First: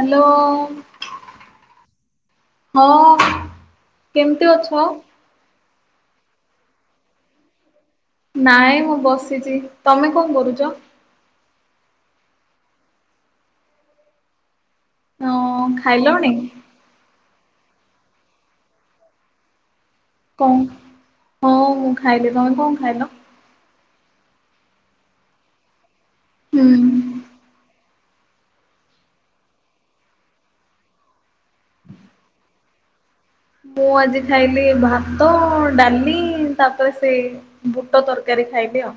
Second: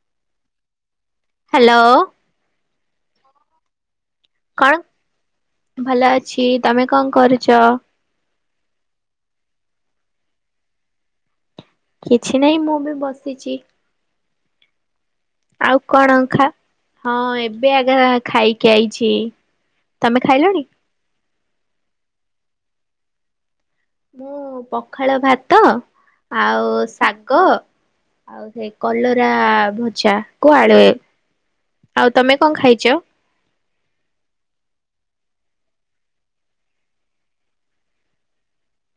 Hello. Hello. ହଁ କେମତି କଣ ଅଛ? ଭଲ ଅଛି ତମେ କଣ କରୁଛ? ନାଇଁ ମୁଁ ବସିଛି ତମେ କଣ କରୁଛ? କିଛି ନାହିଁ ମୁଁ ବି ବସିଛି। ହଁ ଆଉ କଣ ଖାଇଲଣି ଖା ହଁ ଏବେ ଏବେ ଆଗ ଖାଇକି ଆଇଛି ତମେ କଣ ଖାଇଲଣି? ହଁ ମୁଁ ଖାଇଲି ତମେ କଣ ଖାଇଲ? ମୁଁ ପଖାଳ ଭାତ ହୁଁ ଆଉ ଶାଗ ଆଉ ସେଇ କଲରା ଭଜା କୁ ଆଳୁ। ଆଉ ତମେ କଣ ଖାଇଚ? ମୁଁ ଆଜି ଖାଇଲି ଭାତ, ଡାଲି ତାପରେ ସେ ବୁଟ ତରକାରୀ। ଖାଇଲି ଆଉ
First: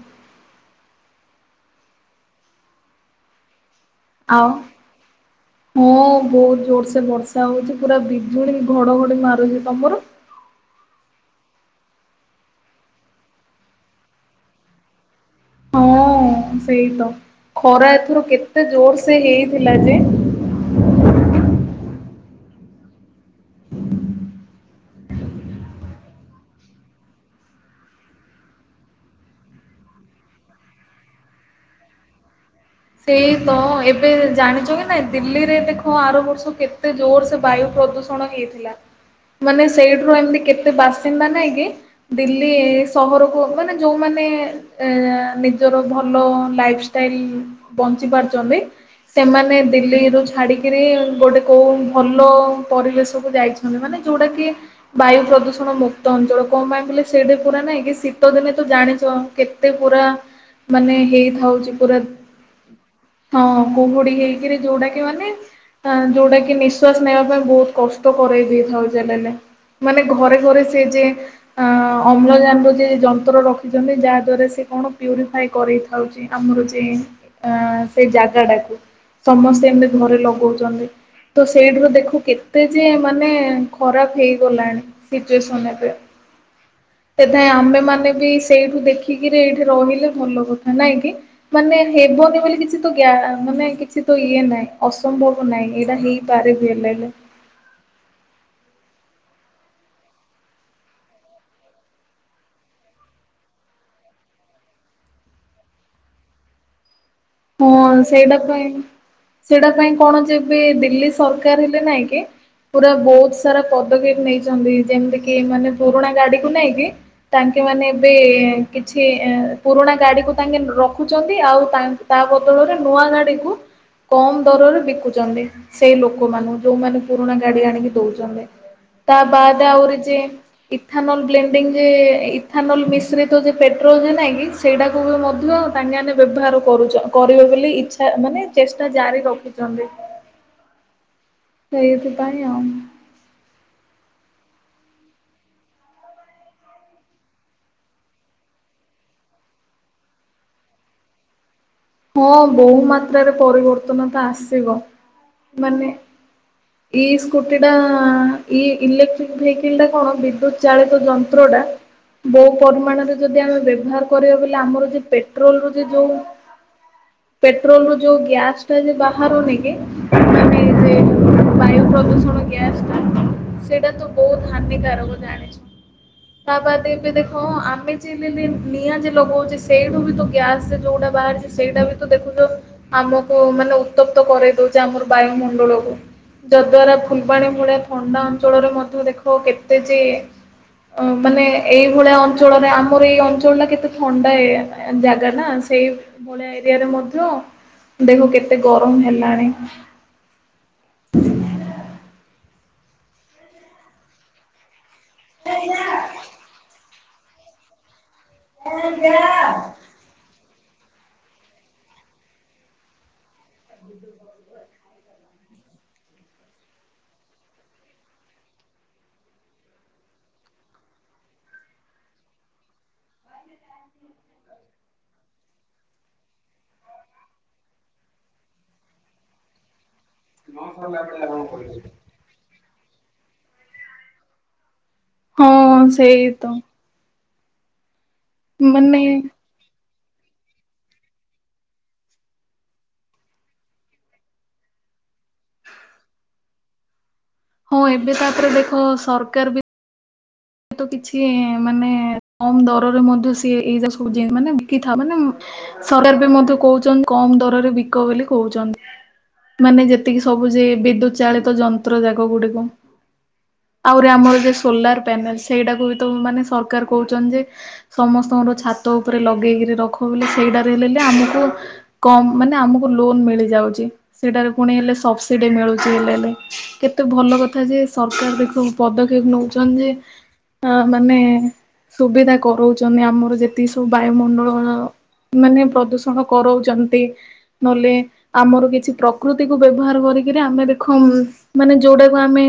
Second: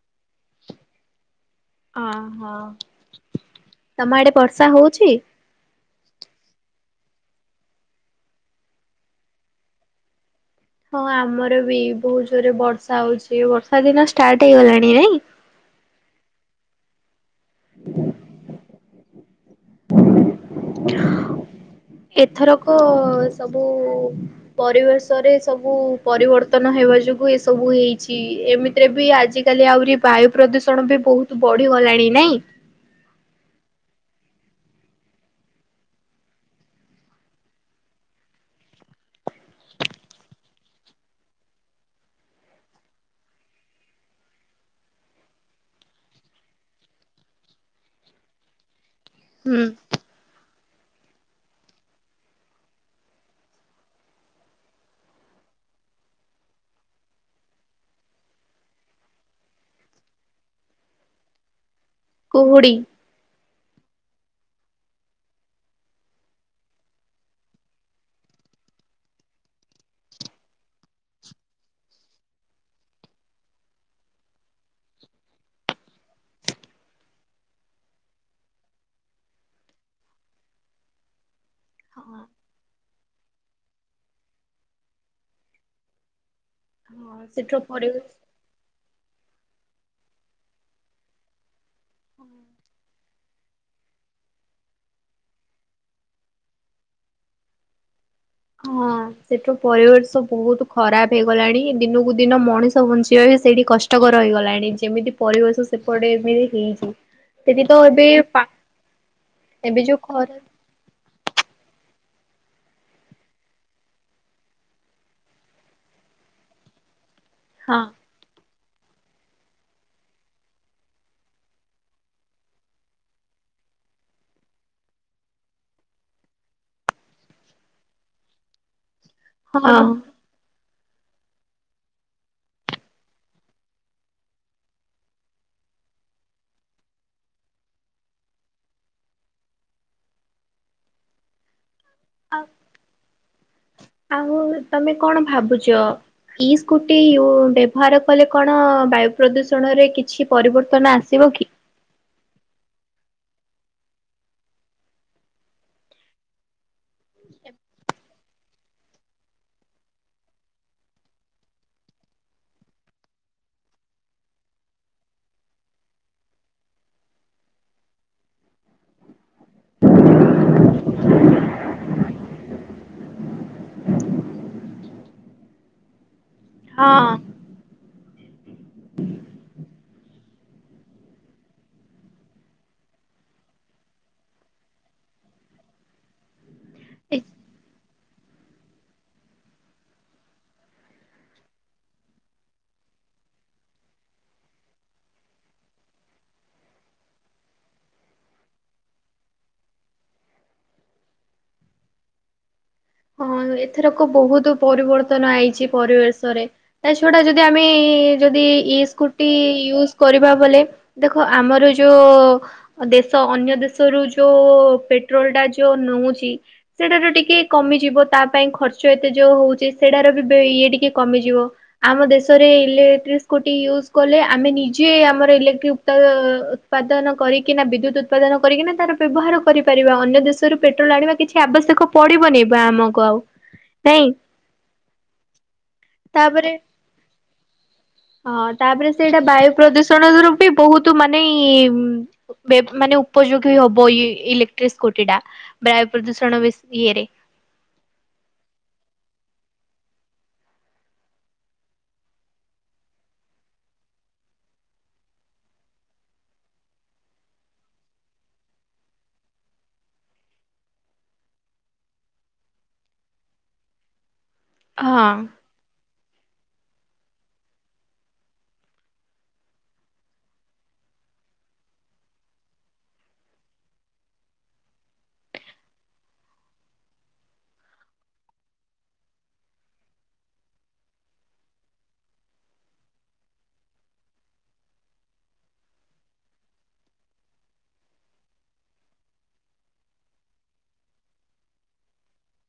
ଅ ହଁ ତମ ଆଡେ ଆଉ ବର୍ଷା ହଉଛି? ହଁ ବହୁତ ଜୋରସେ ବର୍ଷା ହଉଛି ପୁରା ବିଜୁଳି, ଘଡଘଡି ମାରୁଛି ତମର? ହଁ ଆମର ବି ବହୁତ ଜୋରେ ବର୍ଷା ହଉଛି ବର୍ଷା ଦିନ ଷ୍ଟାର୍ଟ ହେଇଗଲାଣି ନାଇଁ? ହଁ ସେଇ ତ ଖରା ଏଥର କେତେ ଜୋର ସେ ହେଇ ଥିଲା ଯେ ଏଥରକ ସବୁ ପରିବେଶରେ ସବୁ ପରିବର୍ତ୍ତନ ହେବା ଯୋଗ ଏସବୁ ହେଇଛି ଏମିତିରେ ବି ଆଜିକାଲି ଆହୁରି ବାୟୁ ପ୍ରଦୂଷଣ ବି ବହୁତ ବଢିଗଲାଣି। ନାଇଁ? ସେଇ ତ ଏବେ ଜାଣିଛ କି ନାଇ ଦିଲ୍ଲୀରେ ଦେଖ ଆର ବର୍ଷ କେତେ ଜୋର ସେ ବାୟୁ ପ୍ରଦୂଷଣ ହେଇଥିଲା। ମାନେ ସେଇଠୁ ଏମିତି କେତେ ବାସିନ୍ଦା ନାଇଁ କି ଦିଲ୍ଲୀ ସହରକୁ ମାନେ ଯୋଉଁମାନେ ମାନେ ଅଂ ନିଜର ଭଲ ଲାଇଫଷ୍ଟାଇଲ ବଞ୍ଚି ପାରୁଛନ୍ତି ସେମାନେ ହୁଁ। ଦିଲ୍ଲୀରୁ ଛାଡିକି ଗୋଟେ କୋଉଁ ଭଲ ପରିବେଶ କୁ ଯାଇଛନ୍ତି ମାନେ ଯୋଉଁଟା କି ବାୟୁ ପ୍ରଦୂଷଣ ଣ ମୁକ୍ତ ଅଞ୍ଚଳ କଣ ପାଇଁ ବଲେ ସେଇଟି ପୁରା ନାଇଁ କି ଶୀତ ଦିନେ ତ ଜାଣିଛ କେତେ ପୁରା ମାନେ ହେଇଥାଉଛି ପୁରା ଉଡି ହଁ କୁହୁଡି ହେଇକିରି ଯୋଉଁଟାକି ମାନେ ଯୋଉଁଟା କି ନିଶ୍ଵାସ ନେବା ପାଇଁ ବହୁତ କଷ୍ଟ କରରେଇ ଦେଇଥାଉ ଯେଡେ ମାନେ ଘରେ ଘରେ ସେ ଯେ ଅମ୍ଳଜାନ ର ଯନ୍ତ୍ର ରଖିଛନ୍ତି ଯାହା ଦ୍ୱାରା ସେ କଣ ପ୍ୟୁରିଫାଇ କରେଇଥାଉଛି ଆମର ଯ ସେଇ ଜାଗାଟାକୁ ସମସ୍ତେ ଏମିତି ଘରେ ଲଗଉଛନ୍ତି। ତ ସେଇଠୁ ହଁ ଦେଖୁ କେତେ ଯେ ମାନେ ଖରାପ ହେଇଗଲାଣି ସିଚୁଏସନ ଏବେ ହଁ ସେଥାଇଁ ସେଠୁ ଆମେ ପରିବେଶ ମାନେ ବି ସେଇଠୁ ଦେଖି ଦେଖିକିରି ଏଇଠି ରହିଲେ ଭଲ କଥା ନାଇଁ କିି ମାନେ ହେବନି ବୋଲି କିଛି ତ ମାନେ କିଛି ତ ଇଏ ନାହିଁ ଅସମ୍ଭବ ନାହିଁ ଏଇଟା ହେଇପାରେ ବି ହେଲେ [inaudible] [inaudible] ସେଠୁପରିବେଶ ବହୁତ ଖରାପ ହେଇଗଲାଣି ଦିନକୁ ଦିନ ମଣିଷ ବଞ୍ଚିବା ବି ସେଇଠି କଷ୍ଟକର ହେଇଗଲାଣି ଯେମିତି ପରିବେଶ ସେପଟେ ଏମିତି ହେଇଛି। ସେଠି ତ ହଁ ଏବେ ସେଇଟା ପା ପାଇଁ ସେଇଟା ଏବେ ପାଇଁ ଯୋଉ କଣ ଖରା ଯେବେ ଦିଲ୍ଲୀ ସରକାରୀ ହେଲେ ନହିଁ କେ ପୁରା ବହୁତ ସାରା ପଦକ୍ଷେପ ନେଇଛନ୍ତି ଯେମିତି କି ମାନେ ପୁରୁଣା ଗାଡିକୁ ନେଇଁ କି ତାଙ୍କେ ହଁ ମାନେ ଏବେ କିଛି ପୁରୁଣା ଗାଡିକୁ ତାଙ୍କେ ରଖୁଛନ୍ତି ଆଉ ତା ତା ବଦଳରେ ନୂଆ ଗାଡିକୁୁ କମ ଦରରେ ବିକୁଛନ୍ତି ସେଇ ଲୋକ ମାନଙ୍କୁ ଯୋଉଁମାନେ ପୁରୁଣା ଗାଡି ଆଣିକି ଦଉଛନ୍ତି। ତା ବାଦ ହଁ ଆହୁରି ଯେ ଇଥାନଲ ବ୍ଲେଡିଙ୍ଗ ଯେ ଇଥାନଲ ମିଶ୍ରିତ ଯେ ପେଟ୍ରୋଲ ଯେ ନାଇଁ କି ସେଇଟାକୁ ବି ମଧ୍ୟ ତାଙ୍କେ ମାନେ ବ୍ୟବହାର କରୁ କରିବେ ବୋଲି ଇଚ୍ଛା ମାନେ ଚେଷ୍ଟା ଜାରି ରଖିଛନ୍ତି। ସେଇଥି ଆ ପାଇଁ ଆଉ। ଆଉ ତମେ କଣ ଭାବୁଛ? ଇ ସ୍କୁଟି ବ୍ୟବହାର କଲେ କଣ ବାୟୁ ପ୍ରଦୂଷଣରେ କିଛି ପରିବର୍ତ୍ତନ ଆସିବ। ବକି [unintelligible] ହଁ ବହୁ ମାତ୍ରାରେ ପରିବର୍ତ୍ତନ ତ ଆସିବ ମାନେ ଏ ସ୍କୁଟିଟା ଇ ଇଲେକ୍ଟ୍ରିକ ଭେକିଲି ଟା କଣ ବିଦ୍ୟୁତ ଚାଳିତ ଯନ୍ତ୍ର ଟା ବୋ ପରିମାଣରେ ଯଦି ଆମେ ବ୍ୟବହାର କରିବା ବୋଇଲେ ଆମର ଯ ପେଟ୍ରୋଲ ର ଯ ଯୋଉଁ ପେଟ୍ରୋଲ ର ଯୋଉଁ ଗ୍ୟାସ ଟା ଯେ ବାହାରୁନ କି ମାନେ ବାୟୁ ପ୍ରଦୂଷଣ ଗ୍ୟାସ ସେଇଟା ତ ବହୁତ ହାନିକାରକ ଜାଣିଛ। ତାପଦ ଏବେ ଦେଖ ହଁ। ଆମେ ନିଆଁ ଯେ ଲଗଉଛି ସେଇଠୁ ବି ତ ଗ୍ୟାସରେ ଯୋଉଁଟା ବାହାରୁଚି। ସେଇଟା ବି ତ ଦେଖୁଛ ଆମକୁ ମାନେ ଉତ୍ତପ୍ତ କରଇ ଦଉଛି ଆମର ବାୟୁମଣ୍ଡଳକୁ ଯଦ୍ଵାରା ଫୁଲବାଣୀ ଭଳିଆ ଥଣ୍ଡା ଅଞ୍ଚଳରେ ମଧ୍ୟ ଦେଖ କେତେ ଯେ ଅ ମାନେ ଏଇଭଳିଆ ଅଞ୍ଚଳରେ ଆମର ଏଇ ଅଞ୍ଚଳ ଟା କେତେ ଥଣ୍ଡା ଜାଗା ନା ସେଇ ଭଳିଆ ଏରିଆରେ ମଧ୍ୟ ଦେଖ କେତେ ଗରମ ହେଲାଣି। [inaudible] ହଁ ଏଥରକ ବହୁତ ପରିବର୍ତ୍ତନ ହେଇଛି ପରିବେଶ ରେ ତା ଛୁଡା ଯଦି ଆମେ ଯଦି ଇ ସ୍କୁଟି ୟୁଜ କରିବା ବଲେ ଦେଖ ଆମର ଯୋଉଁ ଦେଶ ଅନ୍ୟ ଦେଶରୁ ଯୋଉଁ ପେ ପେଟ୍ରୋଲ ଟା ଯୋଉଁ ନେଉଛି ସେଟାରୁ ଟିକେ କମିଯିବ ତା ପାଇଁ ଖର୍ଚ୍ଚ ଏତେ ଯୋଉଁ ହଉଛି ସେଟାର ବି ଇଏ ଟିକେ କମିଯିବ ଆମ ଦେଶରେ ଇଲେଟ୍ରି ସ୍କୁଟି ୟୁଜ କଲେ ଆମେ ନିଜେ ଆମର ଇଲେଟ୍ର ଉପ୍ତା ଉତ୍ପାଦନ କରିକି ନା ବିଦ୍ୟୁତ ଉତ୍ପାଦନ କରିକିନା ତାର ବ୍ୟବହାର କରିପାରିବା। ଅନ୍ୟ ଦେଶରୁ ପେଟ୍ରୋଲ ଆଣିବା କିଛି ଆବଶ୍ୟକ ପଡିବନି ବା ଆମକୁ ଆଉ ନାଇଁ। ହଁ ସେଇ ତାପରେ ତ। ହଁ ତାପରେ ମାନେ ସେଇଟା ବାୟୁ ପ୍ରଦୂଷଣ ର ବି ବହୁତ ମାନେ ମାନେ ଉପଯୋଗୀ ହବ ଇ ଇଲେକ୍ଟ୍ରିକ ସ୍କୁଟି ଟା ବାୟୁ ପ୍ରଦୂଷଣ ବେଶି ଇଏରେ। ହଁ ଏବେ ତାପରେ ଦେଖ ସରକାର ବି ତ କିଛି ମାନେ କମ ଦରରେ ମଧ୍ୟ ସେଏ ଏଇ ଯା ସବୁ ମାନେ ବିକିଥା ମାନେ ସରକାର ବି ମଧ୍ୟ କହୁଛନ୍ତି କମ ଦରରେ ବିକ ବୋଲି କହୁଛନ୍ତି। ମାନେ ଯେତିକି ସବୁ ଯେ ବିଦ୍ୟୁତ ଚାଳିତ ଯନ୍ତ୍ର ଯାକ ଗୁଡିକୁ ଆହୁରି ଆମର ଯ ସୋଲାର ହଁ ପ୍ୟାନେଲ ସେଇଟାକୁ ବି ତ ମାନେ ସରକାର କହୁଛନ୍ତି ଯେ ସମସ୍ତଙ୍କର ଛାତ ଉପରେ ଲଗେଇକିରି ରଖ ବୋଲି ସେଇଟାରେ ହେଲେ ଆମକୁ କମ ମାନେ ଆମକୁ ଲୋନ ମିଳିଯାଉଛି ସେଟାରେ ପୁଣି ହେଲେ ସବସିଡି ମିଳୁଛି। କେତେ ଭଲ କଥା ଯେ ସରକାର ବି ସବୁ ପଦକ୍ଷେପ ନେଉଚନ୍ତି ଯେ ଅ ମାନେ ସୁବିଧା କରାଉଛନ୍ତି ଆମର ଯେତିକି ସବୁ ବାୟୁମଣ୍ଡଳ ମାନେ ପ୍ରଦୂଷଣ କରଉଛନ୍ତି। ବଲେ ଆମର କିଛି ପ୍ରକୃତିକୁୁ ବ୍ୟବହାର କର ଆମେ ଦେଖ ମାନେ ଯୋଉଟାକୁ ଆମେ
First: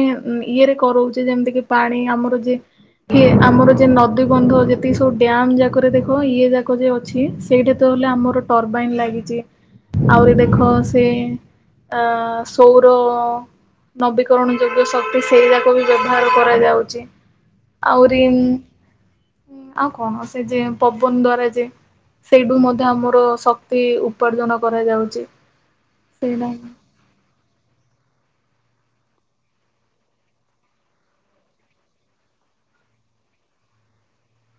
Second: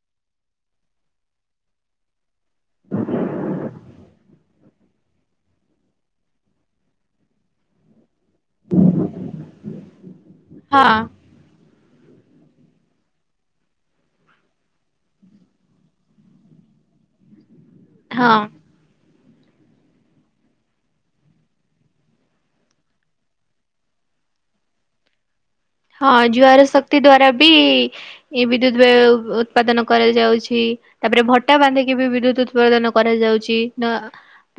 ଇଏରେ କରାଉଛେ ଯେମିତି କି ପାଣି ଆମର ଜ [unintelligible] କିଏ ଆମର ଯେ ନଦୀ ଗନ୍ଧ ଯେତିକି ସବୁ ଡ୍ୟାମ ଯାକରେ ଦେଖ ଇଏ ଯାକ ଯ ଅଛି ସେଇଟା ତ ଆମର ଟର୍ବାଇନ ଲାଗିଛି ଆହୁରି ଦେଖ ହଁ ସେ ଆ ସଉର ନବୀକରଣ ଯୋଗ୍ୟ ଶକ୍ତି ସେଇରା କ ବି ବ୍ୟବହାର କରାଯାଉଛି। ଆହୁରି ହଁ ଆଉ କଣ ସେ ଯେ ପବନ ଦ୍ଵାରା ଯେ ସେଇଠୁ ମଧ୍ୟ ଆମର ଶକ୍ତି ଉପାର୍ଜନ କରାଯାଉଚି। ହଁ ଜୁଆର ଶକ୍ତି ଦ୍ୱାରା [inaudible] ଏ ବିଦ୍ୟୁତ ଉତ୍ପାଦନ କରାଯାଉଛି। ତାପରେ ଭଟା ବାନ୍ଧିକି ବି ବିଦ୍ୟୁତ ଉତ୍ପାଦନ କରାଯାଉ ଯାଉଛି ନା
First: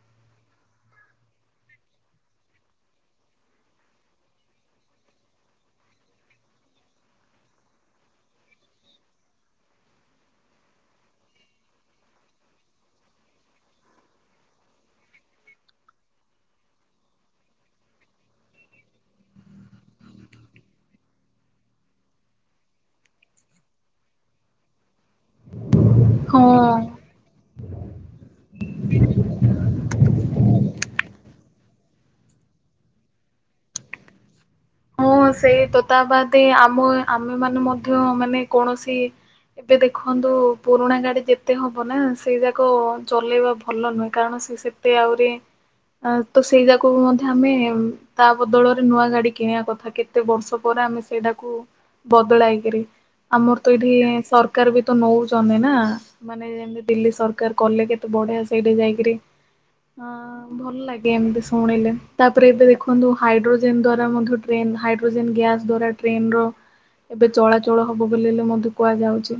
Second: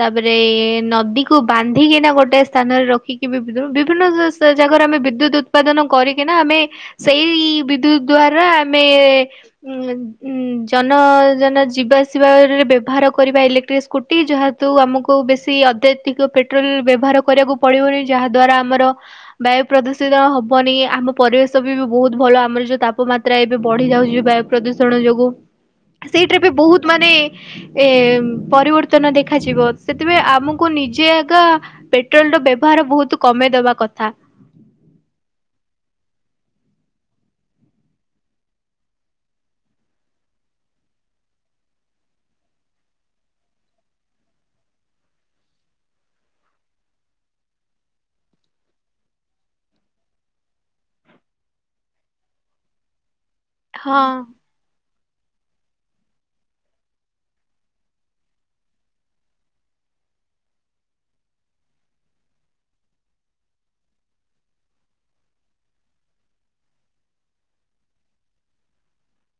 ତାପରେ ନଦୀକୁ ବାନ୍ଧିକିନା ଗୋଟେ ସ୍ଥାନରେ ରଖିକି ବି ବିଭିନ୍ନ ଜାଗାରେ ଆମେ ବିଦ୍ୟୁତ୍ ଉତ୍ପାଦନ କରିକିନା ଆମେ ସେଇ ବିଦ୍ୟୁତ ଦ୍ୱାରା ଆମେ ଉଁ ଉଁ ଯ ଯ ଯିବା ଆସିବାରେ ବ୍ୟବହାର କରିବା ଇଲେକ୍ଟ୍ରିକ ସ୍କୁଟି ଯାହାତୁ ଆମକୁ ବେଶୀ ଅଧ [unintelligible] ପେଟ୍ରୋଲ ବ୍ୟବହାର କରିବାକୁ ପଡ଼ିବନି ଯାହା ଦ୍ଵାରା ଆମର ବାୟୁ ପ୍ରଦୂଷିତ ହବ ପରି ଆମ ପରିବେଶ ବି ବହୁତ ଭଲ ଆମର ଯୋଉଁ ତାପମାତ୍ରା ଏବେ ବଢ଼ି ଯାଉଛି ବାୟୁ ପ୍ରଦୂଷଣ ଯୋଗୁଁ ସେଇଟି ଏବେ ବହୁତ ହଁ। ମାନେ ଏ ପରିବର୍ତ୍ତନ ଦେଖାଯିବ ସେଥିପାଇଁ ଆମକୁ ନିଜେ ଆଗା ପେଟ୍ରୋଲ ର ବ୍ୟବହାର ହାର ବହୁତ କମେଇ ଦବା କଥା। [inaudible] ସେଇତ ତା ବାଦ ଆମ ଆମେ ମାନେ ମଧ୍ୟ ମାନେ କୌଣସି ଏବେ ଦେଖନ୍ତୁ ପୁରୁଣା ଗାଡ଼ି ଯେତେ ହବ ନା ସେଇ ଯାକ ଚଲେଇବା ଭଲ ନୁହେଁ କାରଣ ସିଏ ସେତେ ଆହୁରି ତ ସେଇ ଯାକକୁ ମଧ୍ୟ ଆମେ ତା ବଦଳରେ ନୂଆ ଗାଡ଼ି କିଣିବା କଥା କେତେ ବର୍ଷ ପରେ ଆମେ ସେଇଟାକୁ ବଦଳାଇ କିରି ଆମର ତ ଏଇଠି ହଁ ସରକାର ବି ତ ନଉଛନ୍ତି ନା ମାନେ ଯେମିତି ଦିଲ୍ଲୀ ସରକାର କଲେ କେତେ ବଢ଼ିଆ ସେଇଠି ଯାଇକିରି ହଁ ଭଲ ଲାଗେ ଏମିତି ଶୁଣିଲେ ତାପରେ ଏବେ ଦେଖନ୍ତୁ ହାଇଡ୍ରୋଜେନ ଦ୍ଵାରା ମଧ୍ୟ ଟ୍ରେନ ହାଇଡ୍ରୋଜେନ ଗ୍ୟାସ୍ ଦ୍ଵାରା ଟ୍ରେନ ର ଏବେ ଚଳାଚଳ ହବ ବଲେ ମଧ୍ୟ କୁହାଯାଉଛି।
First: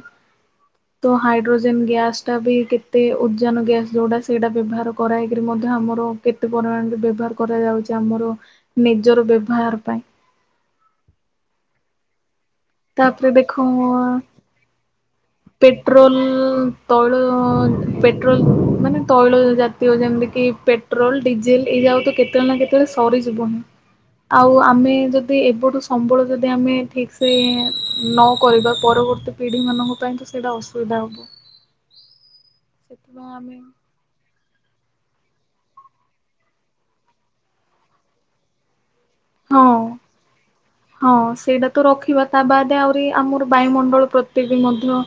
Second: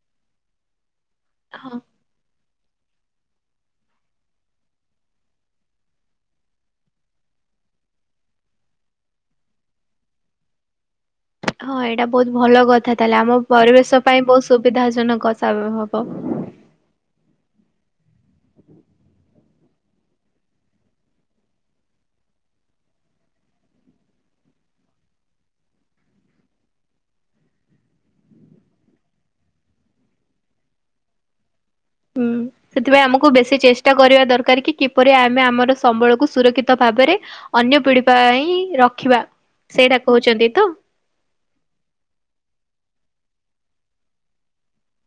ତ ହଁ ହାଇଡ୍ରୋଜେନ ଗ୍ୟାସ ଟା ବି କେ ଏବେ ଉଜେନ ଗ୍ୟାସ୍ ଯୋଉଁଟା ସେଇଟା ବ୍ୟବହାର କରାଯାଇକିରି ମଧ୍ୟ ଆମର କେତେ ପରିମାଣରେ ବ୍ୟବହାର କରାଯାଉଚି। ଆମର ନିଜର ବ୍ୟବହାର ପାଇଁ ହଁ ଏଇଟା ବହୁତ ଭଲ କଥା ତାହାଲେ ତାପରେ ଆମ ଦେଖ ପରିବେଶ ପାଇଁ ବହୁତ ସୁବିଧା ଜନକ ପେଟ୍ରୋଲ ତଳୁ ପେଟ୍ରୋଲ ମାନେ ତୈଳ ଜାତୀୟ ଯେମିତି କି ପେଟ୍ରୋଲ ଡିଜେଲ ଏଇ [unintelligible] ତ କେତେ ନା କେତେ ସରି ଯିବନି। ଆଉ ଆମେ ଯଦି ଏବେଠୁ ସମ୍ବଳ ଯଦି ଆମେ ଠିକ ସେ ନ କରିବା ପର ପରବର୍ତ୍ତୀ ପିଢ଼ି ମାନଙ୍କ ପାଇଁ କି ସେଇଟା ଅସୁବିଧା ହବ। ହୁଁ ସେଥିପାଇଁ ଆମକୁ ବେଶୀ ଚେଷ୍ଟା କରିବା ଦରକାର କି କିପରି ଆମେ ଆମର ସମ୍ବଳକୁୁ ସୁରକ୍ଷିତ ଭାବରେ ଅନ୍ୟ ପିଢ଼ି ପାଇଁ ର ହଁ ହଁ ସେଇଟା ତ ରଖିବା ତା ବାଦ ଆଉ ଆମର ବାୟୁମଣ୍ଡଳ ପ୍ରତି ବି ମଧ୍ୟ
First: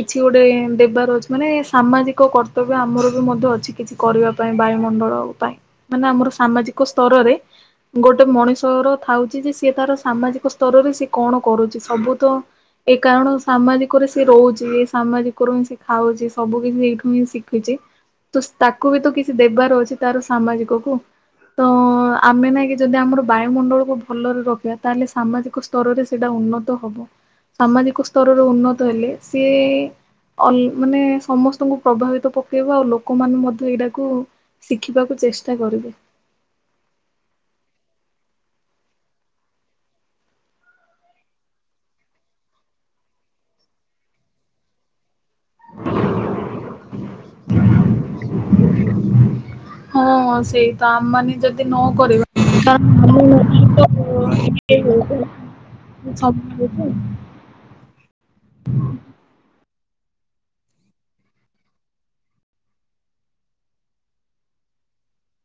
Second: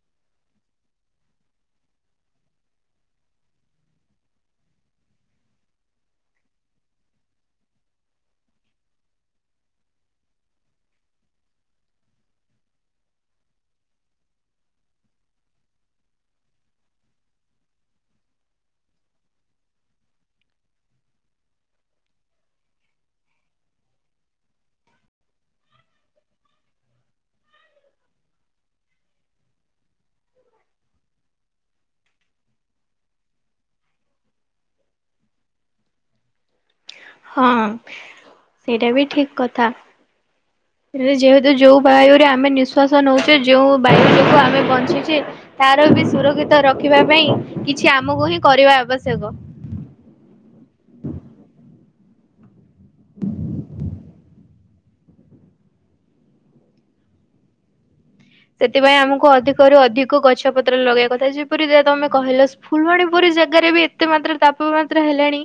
କିଛି ଗୋଟେ ଦେବାର ଅଛି ମାନେ ସାମାଜିକ କ କର୍ତ୍ତବ୍ୟ ଆମର ବି ମଧ୍ୟ ଅଛି। କିଛି କରିବା ପାଇଁ ବାୟୁମଣ୍ଡଳ ପାଇଁ ମାନେ ଆମର ସାମାଜିକ ସ୍ତରରେ ଗୋଟେ ମଣିଷର ଥାଉଛି ଯେ ସିଏ ତାର ସାମାଜିକ ସ୍ତରରେ ସିଏ କଣ କରୁଛି ସବୁ ତ ଏ କାରଣ ସାମାଜିକରେ ସେ ରହୁଛି ସାମାଜିକରୁ ହିଁ ସେ ଖାଉଛି ସବୁ କିଛି ଏଇଠୁ ହିଁ ଶିଖୁଚି। ତ ତାକୁ ବି ତ କିଛି ଦେବାର ଅଛି ତାର ସାମାଜିକ କୁ ତ ଆମେ ନାଇଁ କି ଯେବେ ଆମର ବାୟୁମଣ୍ଡଳକୁ ଭଲରେ ରଖିବା ତାହେଲେ ସାମାଜିକ ସ୍ତରରେ ସେଇଟା ଉନ୍ନତ ହବ। ସାମାଜିକ ସ୍ତରରେ ଉନ୍ନତ ହେଲେ ସିଏ ମାନେ ସମସ୍ତଙ୍କୁ ପ୍ରଭାବିତ ପକେଇବ ଆଉ ଲୋକମାନେ ମଧ୍ୟ ଏଇଟାକୁ ଶିଖିବାକୁ ଚେଷ୍ଟା କରିବେ। ହଁ ସେଇଟା ବି ଠିକ କଥା। [inaudible] ଯେହେତୁ ଯୋଉଁ ବାୟୁରେ ଆମେ ନିଃଶ୍ଵାସ ନେଉଚେ ଯେଉଁ ବାୟୁ ଯୋଗୁଁ ଆମେ ବଞ୍ଚିଚେ ତାର ସୁରକ୍ଷିତ ରଖିବା ପାଇଁ କିଛି ଆମକୁ ହିଁ କରିବା ଆବଶ୍ୟକ। ହଁ ସେଇ ତ ଆମ ମାନ ଯଦି ନକରିବା। [inaudible] ସେଥିପାଇଁ ଆମକୁ ଅଧିକରୁ ଅଧି କ ଗଛ ପତ୍ର ଲଗେଇବା କଥା ଯେପରି ତମେ କହିଲ ଫୁଲବାଣୀ ପୁରୀ ଜାଗାରେ ବି ଏତେ ମାତ୍ର ତାପମାତ୍ରା। ହେଲାଣି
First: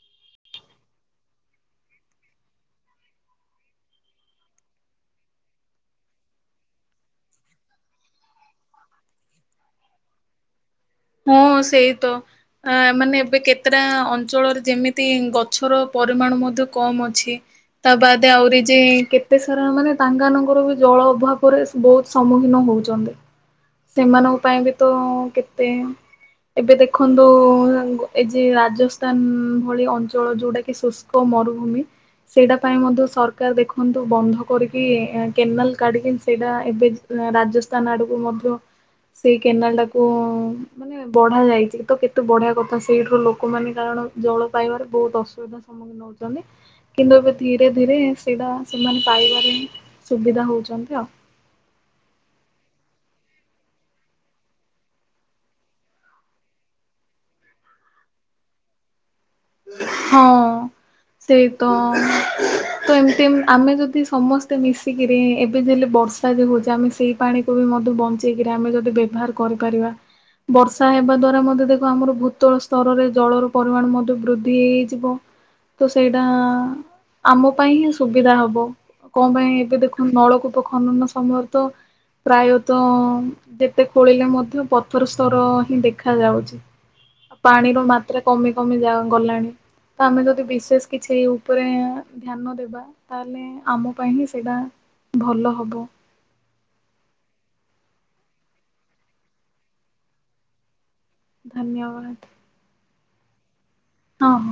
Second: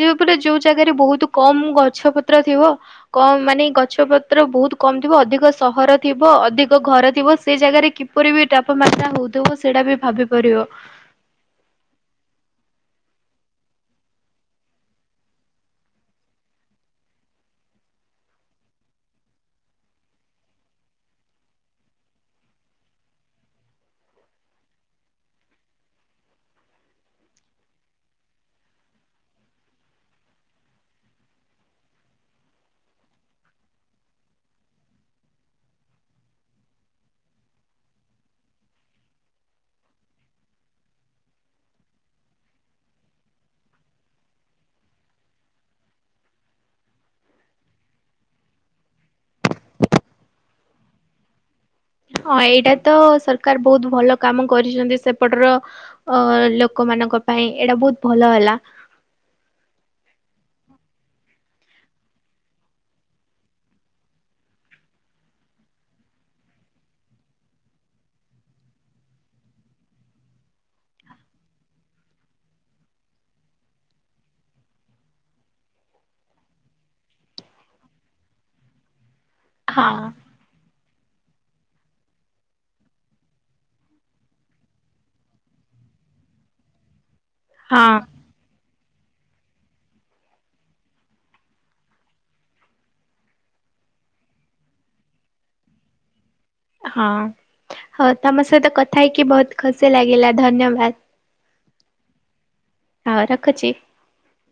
ଯେ ପୁରା ଯୋଉ ଜାଗାରେ ବହୁତ କମ ଗଛ ପତ୍ର ଥିବ କମ ମାନେ ଗଛ ପତ୍ର ବହୁତ କମ ଥିବ ଅଧିକ ସହର ଥିବ ଅଧିକ ଘର ଥିବ ସେ ଜାଗାରେ କିପରି ବି ତାପମାତ୍ରା ହଉଥିବ ସେଇଟା ବି ଭାବି ପାରିବ। ହଁ ସେଇ ତ। ଆ ମାନେ ଏବେ କେତେଟା ଅଞ୍ଚଳରେ ଯେମିତି ଗଛର ପରିମାଣ ମଧ୍ୟ କମ ଅଛି। ତା ବାଦ ଆହୁରି ଯେ କେତେ ସାରା ମାନେ ତାଙ୍କ ମାନଙ୍କର ବି ଜଳ ଅଭାବରେ ବହୁତ ସମ୍ମୁଖୀନ ହୁଏ। ହଉଛନ୍ତି ସେମାନଙ୍କ ପାଇଁ ବି ତ କେତେ ଏବେ ଦେଖନ୍ତୁ ଏ ଯେ ରାଜସ୍ଥାନ ଭଳି ଅଞ୍ଚଳ ଯୋଉଟା କି ଶୁଷ୍କ ମରୁଭୂମି ସେଇଟା ପାଇଁ ମଧ୍ୟ ସରକାର ଦେଖନ୍ତୁ ବନ୍ଧ କରିକି ଇ କେନାଲ କାଢିକି ସେଇଟା ଏବେ ରାଜସ୍ଥାନ ଆଡକୁ ମଧ୍ୟ ସେଇ କେନାଲ ଟାକୁ ଉ ମାନେ ବଢା ଯାଇଛି ତ କେତେ ବଢିଆ କଥା ସେଇଠୁ ଲୋକମାନେ କାରଣ ଜଳ ପାଇବାରେ ବହୁତ ଅସୁବିଧା ସମ୍ମୁଖୀନ ନଉଛନ୍ତି କିନ୍ତୁ ଏବେ ଧୀରେ ଧୀରେ ସେଇଟା ସେମାନେ ପାଇବାରେ ହିଁ ସୁବିଧା ହଉ କହୁଛନ୍ତି ଆଉ। ହଁ ଏଇଟା ତ ସରକାର ବହୁତ ଭଲ କାମ କରିଛନ୍ତି ସେପଟର ଅ ଲୋକମାନେ ମାନଙ୍କ ପାଇଁ ଏଇଟା ବହୁତ ଭଲ ହେଲା। ହଁ ସେଇ ତ ତ ଏମତି ଆମେ ଯଦି ସମସ୍ତେ ମିଶିକିରି ଏବେ ଯେଲେ ବର୍ଷା ଯେ ହଉଛି ଆମେ ସେଇ ପାଣିକୁ ବି ବଞ୍ଚେଇକିରି ଆମେ ଯଦି ବ୍ୟବହାର କରିପାରିବା। ବର୍ଷା ହେବା ଦ୍ଵାରା ମଧ୍ୟ ଦେଖ ଆମର ଭୂତଳ ସ୍ତରରେ ଜଳର ପରିମାଣ ମଧ୍ୟ ବୃଦ୍ଧି ହେଇଯିବ। ତ ସେଇଟା ଆମ ପାଇଁ ହିଁ ସୁବିଧା ହବ। କଣ ପାଇଁ ଏବେ ହଁ ଦେଖନ୍ତୁ ନଳକୂପ ଖନନ ସମୟରେ ତ ପ୍ରାୟତଃ ଯେତେ ଖୋଳିଲେ ମଧ୍ୟ ପଥର ସ୍ତର ହିଁ ଦେଖା ଯାଉଛି। ଆଉ ପାଣିର ହଁ ମାତ୍ରା କମି କମି ଯ ଗଲାଣି। ତ ଆମେ ଯଦି ବିଶେଷ କିଛି ଉପରେ ଧ୍ୟାନ ଦେବା ତାହେଲେ ଆମ ପାଇଁ ହିଁ ସେଇଟା ଭଲ ହବ। ହଁ ହଉ ତମ ସହିତ କଥା ହେଇକି ବହୁତ ଖୁସି ଲାଗିଲା ଧନ୍ୟବାଦ। ଧନ୍ୟବାଦ। ହଁ ରଖୁଛି। ହ ହ।